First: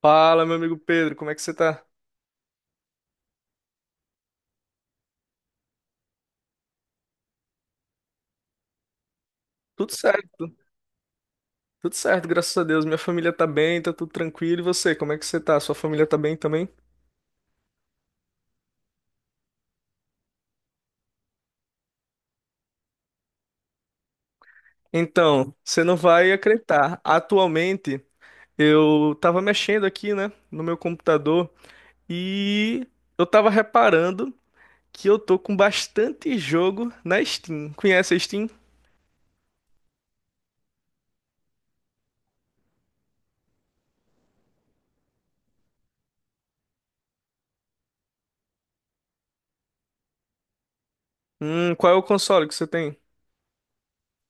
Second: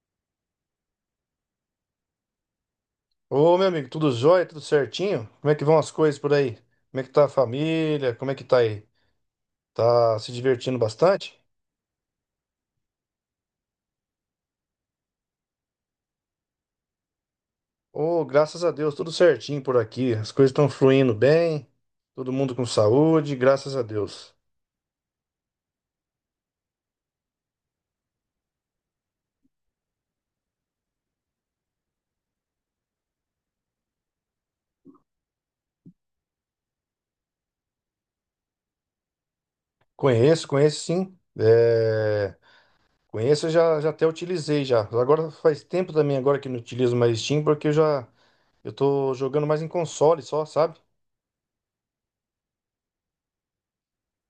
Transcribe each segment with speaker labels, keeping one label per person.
Speaker 1: Fala, meu amigo Pedro, como é que você tá?
Speaker 2: Ô, meu amigo, tudo jóia? Tudo certinho? Como é que vão as coisas por aí? Como é que tá a família? Como é que tá aí?
Speaker 1: Tudo
Speaker 2: Tá se
Speaker 1: certo,
Speaker 2: divertindo bastante?
Speaker 1: tudo certo, graças a Deus. Minha família tá bem, tá tudo tranquilo. E você, como é que você tá? Sua família tá bem também?
Speaker 2: Ô, graças a Deus, tudo certinho por aqui. As coisas estão fluindo bem, todo mundo com saúde, graças a Deus.
Speaker 1: Então, você não vai acreditar. Atualmente, eu tava mexendo aqui, né, no meu computador e eu tava reparando que eu tô com bastante jogo na Steam. Conhece a Steam?
Speaker 2: Conheço, conheço sim. É... Conheço, já até utilizei já. Agora faz tempo também agora que não utilizo mais Steam, porque eu tô jogando mais em console só, sabe?
Speaker 1: Qual é o console que você tem?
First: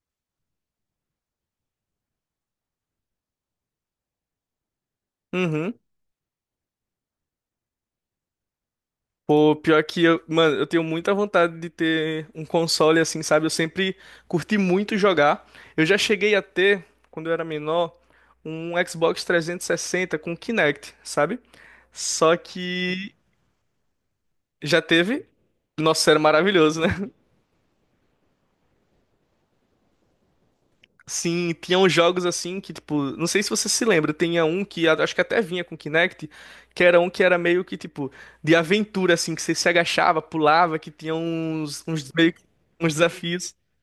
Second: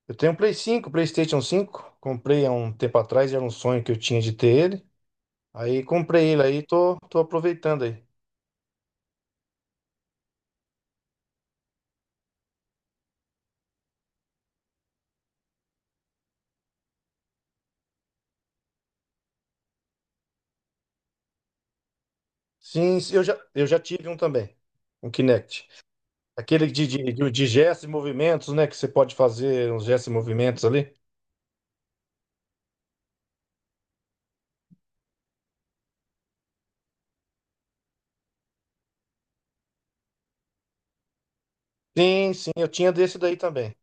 Speaker 2: Eu tenho um Play 5, PlayStation 5. Comprei há um tempo atrás, era um sonho que eu tinha de ter ele.
Speaker 1: Uhum.
Speaker 2: Aí comprei ele aí, tô aproveitando aí.
Speaker 1: Pô, pior que eu, mano, eu tenho muita vontade de ter um console assim, sabe? Eu sempre curti muito jogar. Eu já cheguei a ter, quando eu era menor, um Xbox 360 com Kinect, sabe? Só
Speaker 2: Sim,
Speaker 1: que
Speaker 2: sim, eu já tive um também,
Speaker 1: já
Speaker 2: um
Speaker 1: teve.
Speaker 2: Kinect.
Speaker 1: Nossa, era
Speaker 2: Aquele
Speaker 1: maravilhoso,
Speaker 2: de,
Speaker 1: né?
Speaker 2: de, de, de gestos e movimentos, né? Que você pode fazer uns gestos e movimentos ali.
Speaker 1: Sim, tinham jogos assim que, tipo, não sei se você se lembra, tinha um que acho que até vinha com Kinect, que era um que era meio que, tipo, de aventura, assim, que você se agachava, pulava, que tinha uns, meio
Speaker 2: Sim,
Speaker 1: que
Speaker 2: sim, eu tinha
Speaker 1: uns
Speaker 2: desse daí
Speaker 1: desafios.
Speaker 2: também.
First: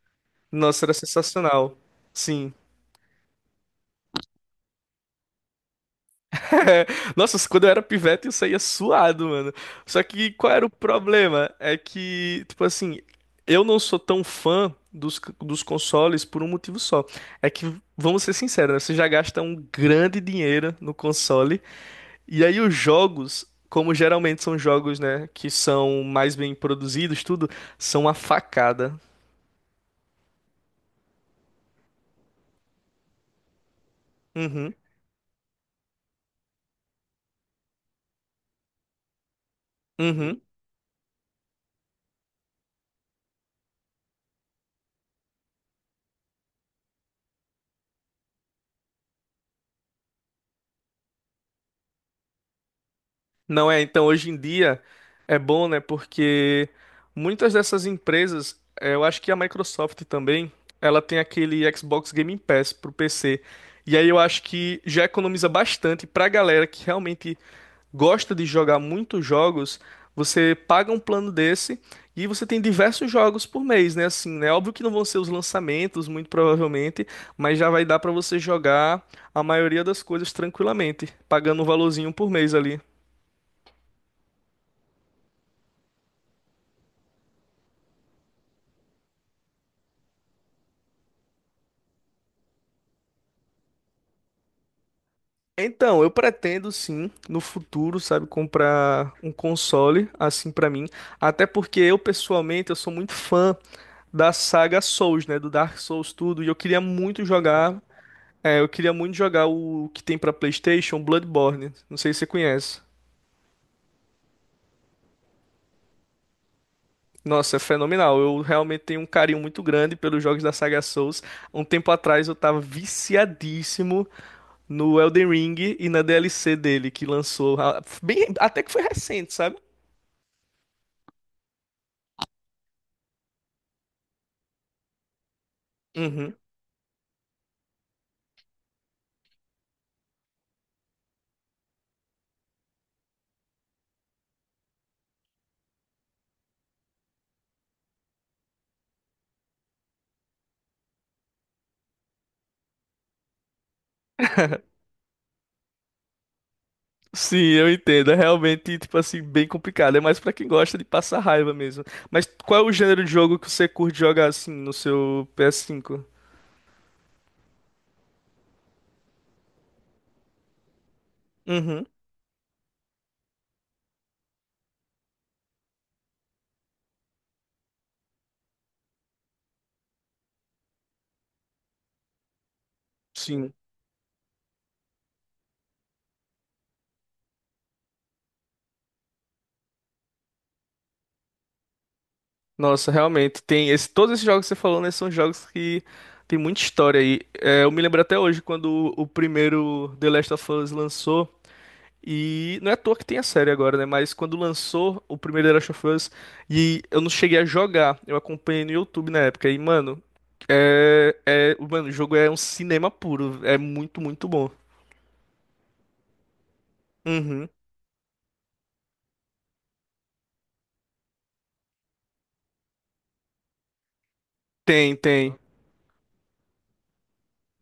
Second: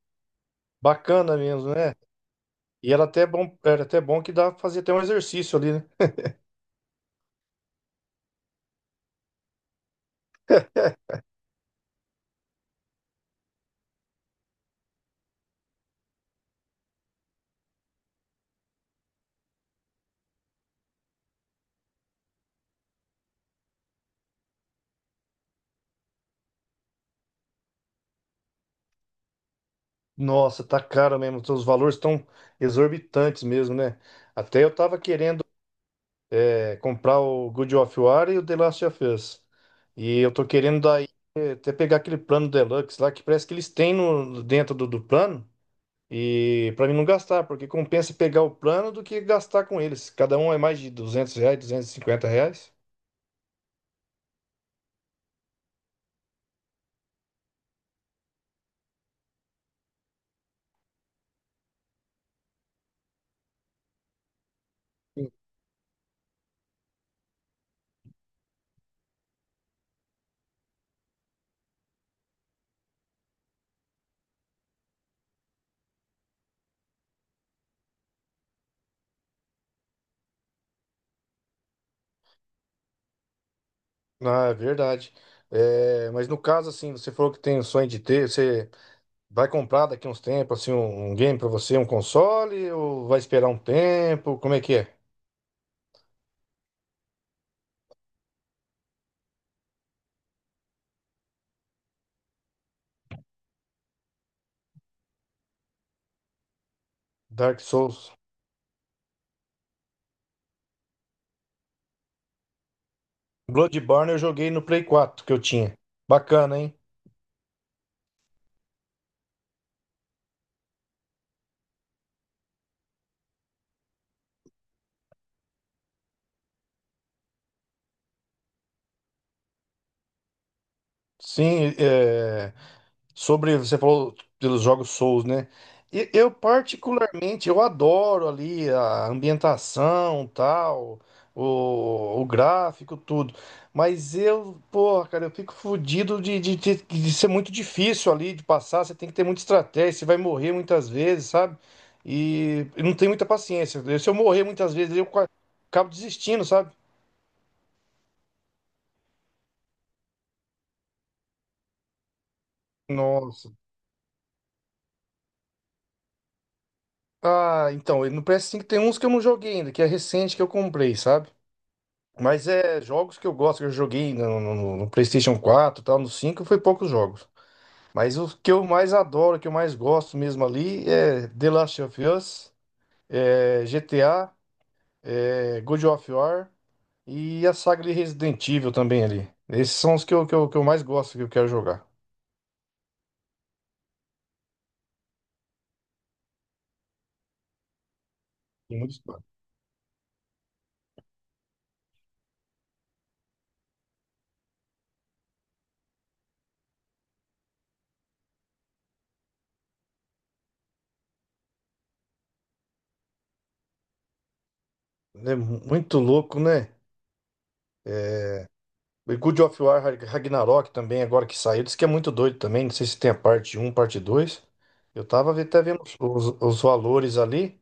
Speaker 1: Nossa, era
Speaker 2: Bacana mesmo,
Speaker 1: sensacional.
Speaker 2: né?
Speaker 1: Sim.
Speaker 2: E era até bom que dá pra fazer até um exercício ali, né?
Speaker 1: Nossa, quando eu era pivete eu saía suado, mano. Só que qual era o problema? É que, tipo assim, eu não sou tão fã dos consoles por um motivo só. É que, vamos ser sinceros, né? Você já gasta um grande dinheiro no console. E aí os jogos, como geralmente são jogos, né, que são mais bem produzidos, tudo, são uma facada.
Speaker 2: Nossa, tá caro mesmo, os valores estão exorbitantes mesmo, né? Até
Speaker 1: Uhum.
Speaker 2: eu tava querendo comprar o God of War e o The Last of Us. E eu
Speaker 1: Uhum.
Speaker 2: tô querendo dar até pegar aquele plano deluxe lá, que parece que eles têm no, dentro do plano, e pra mim não gastar, porque compensa pegar o plano do que gastar com eles. Cada um é mais de 200 reais, 250 reais.
Speaker 1: Não é, então hoje em dia é bom, né? Porque muitas dessas empresas, eu acho que a Microsoft também, ela tem aquele Xbox Game Pass pro PC. E aí eu acho que já economiza bastante pra galera que realmente gosta de jogar muitos jogos. Você paga um plano desse e você tem diversos jogos por mês, né? Assim, né? Óbvio que não vão ser os lançamentos, muito provavelmente, mas já vai dar pra você jogar a maioria das coisas tranquilamente, pagando um valorzinho por mês ali.
Speaker 2: Ah, é verdade. É, mas no caso, assim, você falou que tem o sonho de ter, você vai comprar daqui uns tempos, assim, um game pra você, um console, ou vai esperar um tempo? Como é que é?
Speaker 1: Então, eu pretendo sim, no futuro, sabe, comprar um console assim pra mim, até porque eu pessoalmente eu sou muito fã da saga Souls, né, do Dark Souls tudo, e eu queria muito
Speaker 2: Dark
Speaker 1: jogar,
Speaker 2: Souls.
Speaker 1: eu queria muito jogar o que tem pra PlayStation, Bloodborne. Não sei se você conhece.
Speaker 2: Bloodborne eu joguei no Play 4 que eu tinha. Bacana, hein?
Speaker 1: Nossa, é fenomenal. Eu realmente tenho um carinho muito grande pelos jogos da saga Souls. Um tempo atrás eu tava viciadíssimo no Elden Ring e na DLC dele que lançou, ah, bem, até que foi recente, sabe?
Speaker 2: Sim, é... Sobre, você falou pelos jogos Souls, né? Eu
Speaker 1: Uhum.
Speaker 2: particularmente, eu adoro ali a ambientação, tal, o gráfico, tudo. Mas eu, porra, cara, eu fico fodido de ser muito difícil ali de passar. Você tem que ter muita estratégia, você vai morrer muitas vezes, sabe? E eu não tenho muita paciência. Se eu morrer muitas vezes, eu acabo desistindo, sabe?
Speaker 1: Sim, eu entendo. É realmente, tipo assim, bem complicado. É mais pra quem gosta de passar raiva mesmo. Mas qual é o gênero de jogo que
Speaker 2: Nossa.
Speaker 1: você curte jogar assim no seu PS5?
Speaker 2: Ah, então, e no PS5 tem uns que eu não joguei ainda, que é recente que eu comprei, sabe?
Speaker 1: Uhum,
Speaker 2: Mas é jogos que eu gosto, que eu joguei no PlayStation 4, e tal, no 5 foi poucos jogos. Mas o que eu mais adoro, que eu mais gosto mesmo ali é The Last of Us,
Speaker 1: sim.
Speaker 2: é GTA, é God of War e a saga de Resident Evil também ali. Esses são os que eu, que eu mais gosto, que eu quero jogar.
Speaker 1: Nossa, realmente. Tem esse, todos esses jogos que você falou, né, são jogos que tem muita história aí. É, eu me lembro até hoje
Speaker 2: Tem
Speaker 1: quando
Speaker 2: muitos-.
Speaker 1: o primeiro The Last of Us lançou. E não é à toa que tem a série agora, né? Mas quando lançou o primeiro The Last of Us e eu não cheguei a jogar, eu acompanhei no YouTube na época. E, mano, mano, o jogo é um cinema puro. É muito, muito bom.
Speaker 2: É muito louco, né?
Speaker 1: Uhum.
Speaker 2: O God of War Ragnarok também, agora que saiu, diz que é muito doido também. Não sei se tem a parte 1, parte 2.
Speaker 1: Tem,
Speaker 2: Eu tava
Speaker 1: tem.
Speaker 2: até vendo os valores ali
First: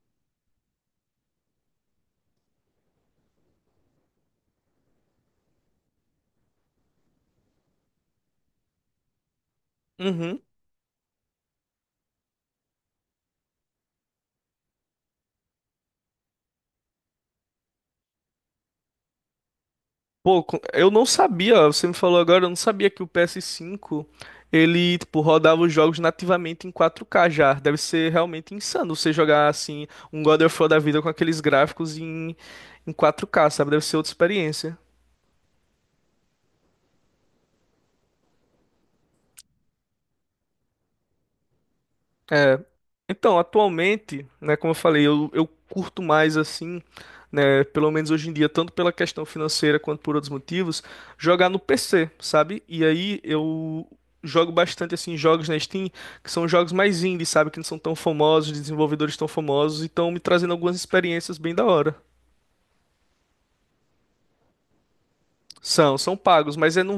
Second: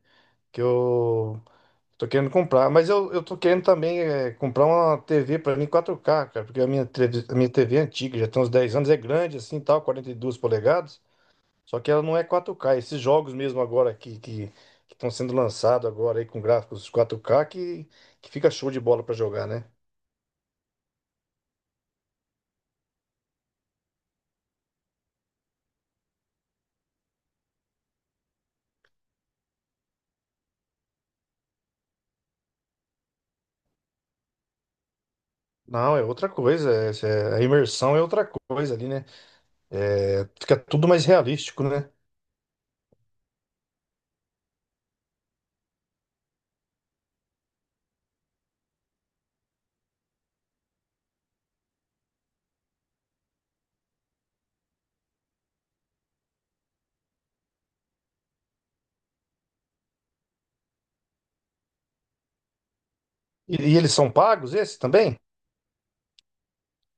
Speaker 2: que eu tô querendo comprar. Mas eu tô querendo também comprar uma TV pra mim 4K, cara, porque a minha TV é antiga, já tem uns 10 anos, é grande assim tal, 42
Speaker 1: Uhum.
Speaker 2: polegadas. Só que ela não é 4K. Esses jogos mesmo agora que estão sendo lançados agora aí com gráficos 4K que fica show de bola pra jogar, né?
Speaker 1: Pô, eu não sabia, ó, você me falou agora, eu não sabia que o PS5 ele, tipo, rodava os jogos nativamente em 4K já. Deve ser realmente insano você jogar assim um God of War da vida com aqueles gráficos em 4K, sabe? Deve ser outra experiência.
Speaker 2: Não, é outra coisa. A imersão é outra coisa ali, né? É, fica tudo mais realístico, né?
Speaker 1: É, então, atualmente, né, como eu falei, eu curto mais assim, né, pelo menos hoje em dia, tanto pela questão financeira quanto por outros motivos, jogar no PC, sabe? E aí eu jogo bastante assim jogos na Steam, que são jogos mais indie, sabe, que não são tão famosos, desenvolvedores tão famosos, e estão me trazendo algumas experiências bem da hora.
Speaker 2: E eles são pagos, esses também?
Speaker 1: São, são pagos, mas é num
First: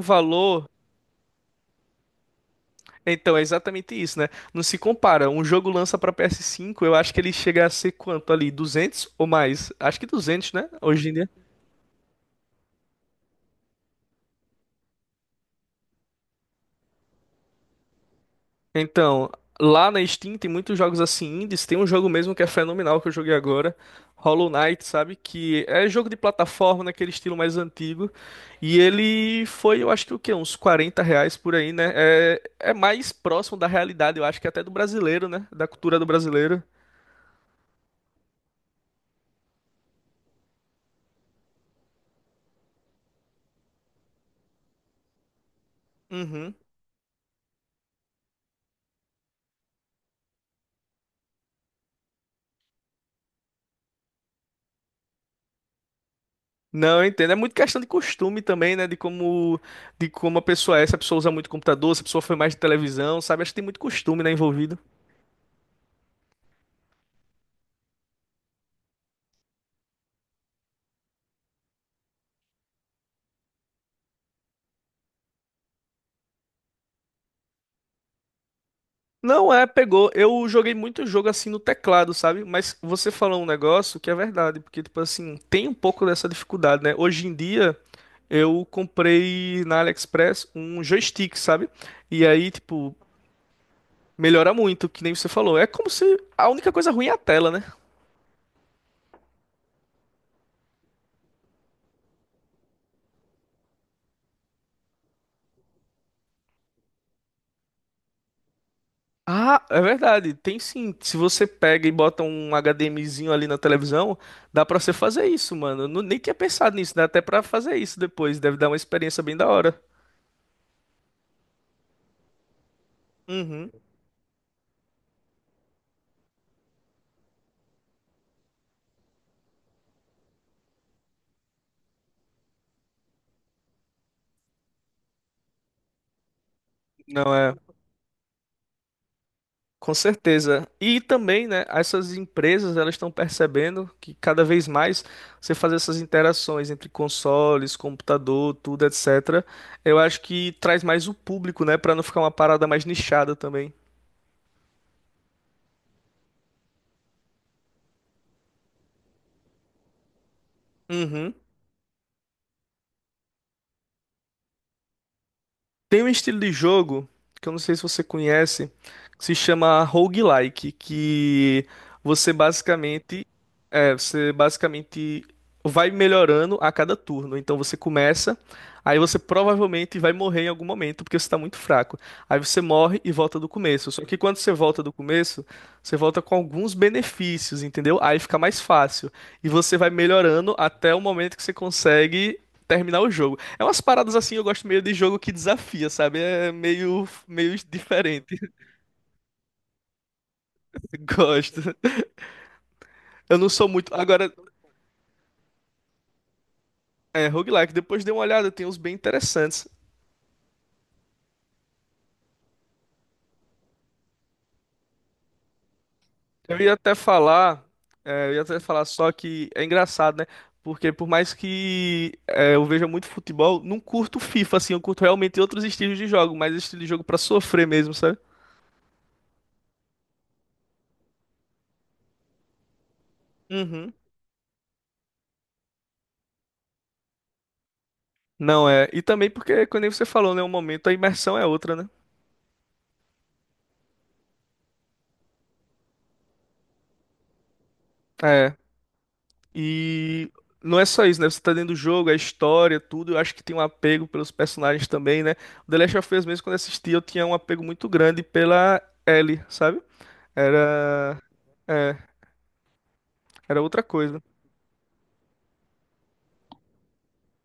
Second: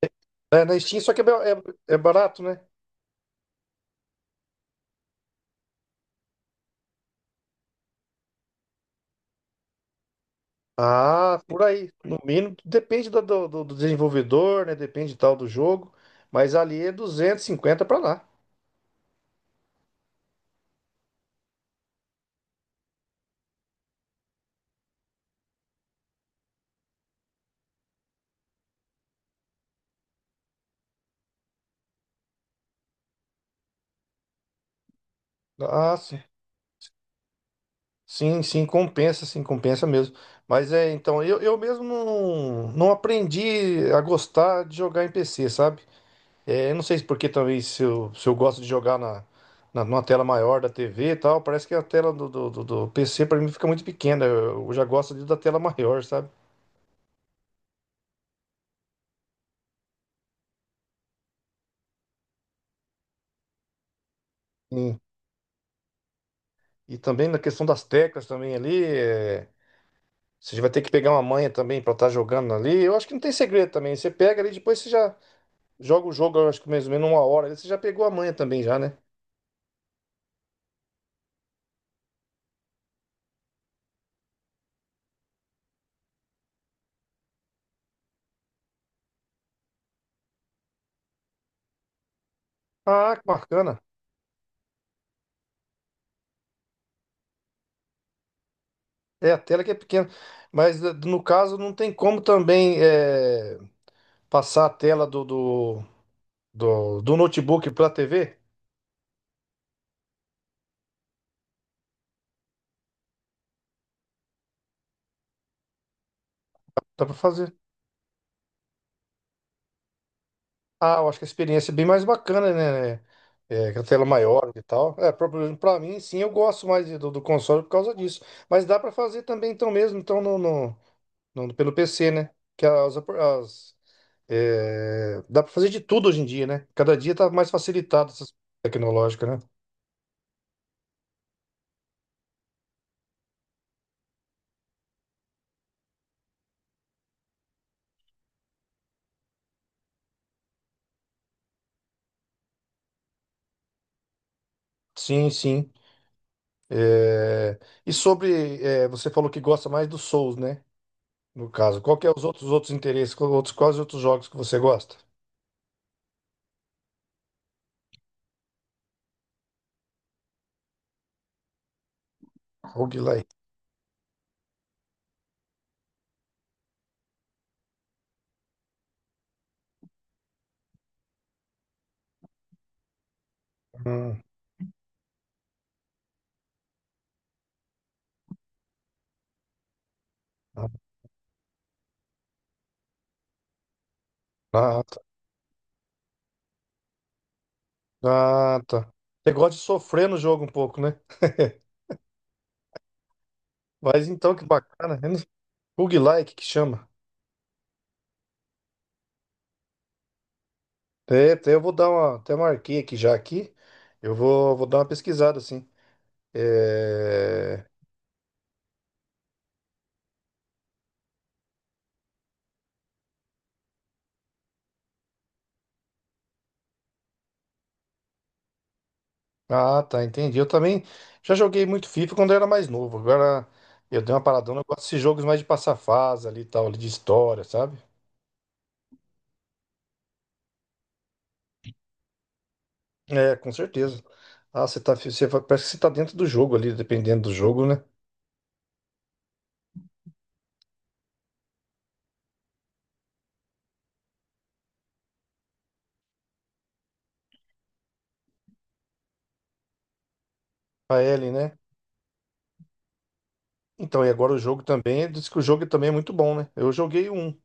Speaker 2: É,
Speaker 1: valor.
Speaker 2: na Steam, só que é barato, né?
Speaker 1: Então, é exatamente isso, né? Não se compara. Um jogo lança pra PS5, eu acho que ele chega a ser quanto ali? 200 ou mais? Acho que 200, né? Hoje em dia.
Speaker 2: Ah, por aí. No mínimo, depende do desenvolvedor, né? Depende tal do jogo. Mas ali é 250 para lá.
Speaker 1: Então, lá na Steam tem muitos jogos assim indies. Tem um jogo mesmo que é fenomenal que eu joguei agora, Hollow Knight, sabe? Que é jogo de plataforma naquele estilo mais antigo. E ele foi, eu acho que o quê? Uns R$ 40 por aí, né? É, é mais próximo da realidade, eu acho que até do brasileiro, né? Da
Speaker 2: Ah,
Speaker 1: cultura do
Speaker 2: sim.
Speaker 1: brasileiro.
Speaker 2: Sim, sim, compensa mesmo. Mas é, então, eu mesmo não aprendi a gostar de jogar em PC, sabe?
Speaker 1: Uhum.
Speaker 2: É, eu não sei se porque talvez se eu gosto de jogar numa tela maior da TV e tal, parece que a tela do PC pra mim fica muito pequena. Eu já gosto da tela maior, sabe?
Speaker 1: Não, eu entendo. É muito questão de costume também, né? De como a pessoa é, se a pessoa usa muito computador, se a pessoa foi mais de televisão, sabe? Acho que tem muito costume, né, envolvido.
Speaker 2: Sim. E também na questão das teclas também ali, você vai ter que pegar uma manha também pra estar jogando ali. Eu acho que não tem segredo também. Você pega ali, depois você já joga o jogo, eu acho que mais ou menos uma hora ali. Você já pegou a manha também já, né?
Speaker 1: Não é, pegou. Eu joguei muito jogo assim no teclado, sabe? Mas você falou um negócio que é verdade, porque, tipo assim, tem um pouco dessa dificuldade, né? Hoje em dia, eu comprei na AliExpress um joystick, sabe? E aí, tipo,
Speaker 2: Ah, que bacana.
Speaker 1: melhora muito, que nem você falou. É como se a única coisa ruim é a tela, né?
Speaker 2: É, a tela que é pequena. Mas no caso não tem como também passar a tela do notebook para TV,
Speaker 1: Ah, é verdade, tem sim. Se você pega e bota um HDMizinho ali na televisão, dá pra você fazer isso, mano. Eu nem tinha pensado nisso, dá
Speaker 2: dá para
Speaker 1: até pra
Speaker 2: fazer.
Speaker 1: fazer isso depois. Deve dar uma experiência bem da hora.
Speaker 2: Ah, eu acho que a experiência é bem mais bacana, né?
Speaker 1: Uhum.
Speaker 2: É, com a tela maior e tal. É, para mim, sim, eu gosto mais do console por causa disso. Mas dá para fazer também, então mesmo, então pelo PC, né? Que dá para fazer de tudo hoje em dia, né? Cada dia tá
Speaker 1: Não
Speaker 2: mais
Speaker 1: é,
Speaker 2: facilitado essa tecnológica, né?
Speaker 1: com certeza. E também, né, essas empresas, elas estão percebendo que cada vez mais você fazer essas interações entre consoles, computador, tudo, etc. Eu acho que traz mais o público, né, pra não ficar uma parada mais nichada também.
Speaker 2: Sim, sim. É, e sobre, você falou que gosta mais do Souls, né?
Speaker 1: Uhum.
Speaker 2: No caso, qual que é os outros interesses? Outros, quais outros jogos que você gosta?
Speaker 1: Tem um estilo de jogo que eu não sei se você conhece, que se chama roguelike, que você basicamente
Speaker 2: Roguelike.
Speaker 1: você basicamente vai melhorando a cada turno. Então você começa, aí você provavelmente vai morrer em algum momento porque você está muito fraco. Aí você morre e volta do começo. Só que
Speaker 2: Hum,
Speaker 1: quando você volta do começo, você volta com alguns benefícios, entendeu? Aí fica mais fácil e você vai melhorando
Speaker 2: ah,
Speaker 1: até o momento que você consegue terminar o jogo. É umas paradas assim, eu gosto meio
Speaker 2: tá.
Speaker 1: de jogo que desafia, sabe? É meio, meio diferente.
Speaker 2: Ah, tá. Você gosta de sofrer no jogo um pouco, né?
Speaker 1: Gosto. Eu não sou muito.
Speaker 2: Mas
Speaker 1: Agora,
Speaker 2: então, que bacana. Eu não-. Roguelike que chama.
Speaker 1: é, roguelike, depois dei uma olhada, tem uns bem interessantes.
Speaker 2: É, até eu vou dar uma. Até marquei aqui já aqui. Eu vou dar uma pesquisada, assim.
Speaker 1: Eu ia até falar,
Speaker 2: É...
Speaker 1: eu ia até falar só que é engraçado, né? Porque por mais que eu veja muito futebol, não curto FIFA, assim, eu curto realmente outros estilos de jogo, mas estilo de jogo pra sofrer mesmo, sabe?
Speaker 2: Ah, tá, entendi. Eu também já joguei muito FIFA quando eu era mais novo. Agora
Speaker 1: Uhum.
Speaker 2: eu dei uma paradona. Eu gosto desses jogos mais de passar fase ali e tal, ali de história, sabe?
Speaker 1: Não é. E também porque, como você falou, né? Um momento a imersão é outra, né?
Speaker 2: É, com certeza. Ah, você tá, você, fa- parece que você tá dentro do jogo ali, dependendo do jogo, né?
Speaker 1: É. E não é só isso, né? Você tá dentro do jogo, a história, tudo. Eu acho que tem um apego pelos personagens também, né? O The Last of Us mesmo, quando eu assisti, eu tinha um apego muito grande pela Ellie, sabe?
Speaker 2: A
Speaker 1: Era.
Speaker 2: Ellie, né?
Speaker 1: É, era outra
Speaker 2: Então, e
Speaker 1: coisa.
Speaker 2: agora o jogo também, diz que o jogo também é muito bom, né? Eu joguei um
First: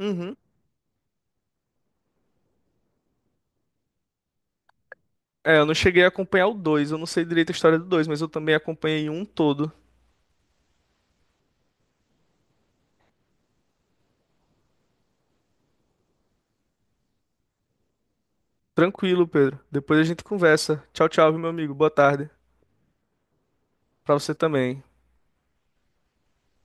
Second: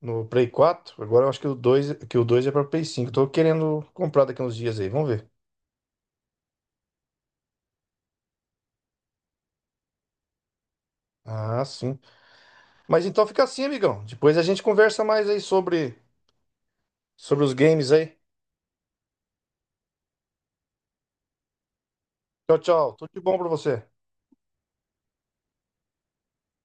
Speaker 2: no Play 4. Agora eu acho que o dois, é para Play 5. Tô querendo comprar daqui uns dias aí, vamos ver.
Speaker 1: É, eu não cheguei a acompanhar o dois, eu não sei direito a história do dois, mas eu também acompanhei um todo.
Speaker 2: Ah, sim. Mas então fica assim, amigão. Depois a gente conversa mais aí sobre os games aí.
Speaker 1: Tranquilo, Pedro. Depois a gente conversa. Tchau, tchau, viu, meu amigo. Boa tarde.
Speaker 2: Tchau, tchau. Tudo de bom pra você.
Speaker 1: Pra você também.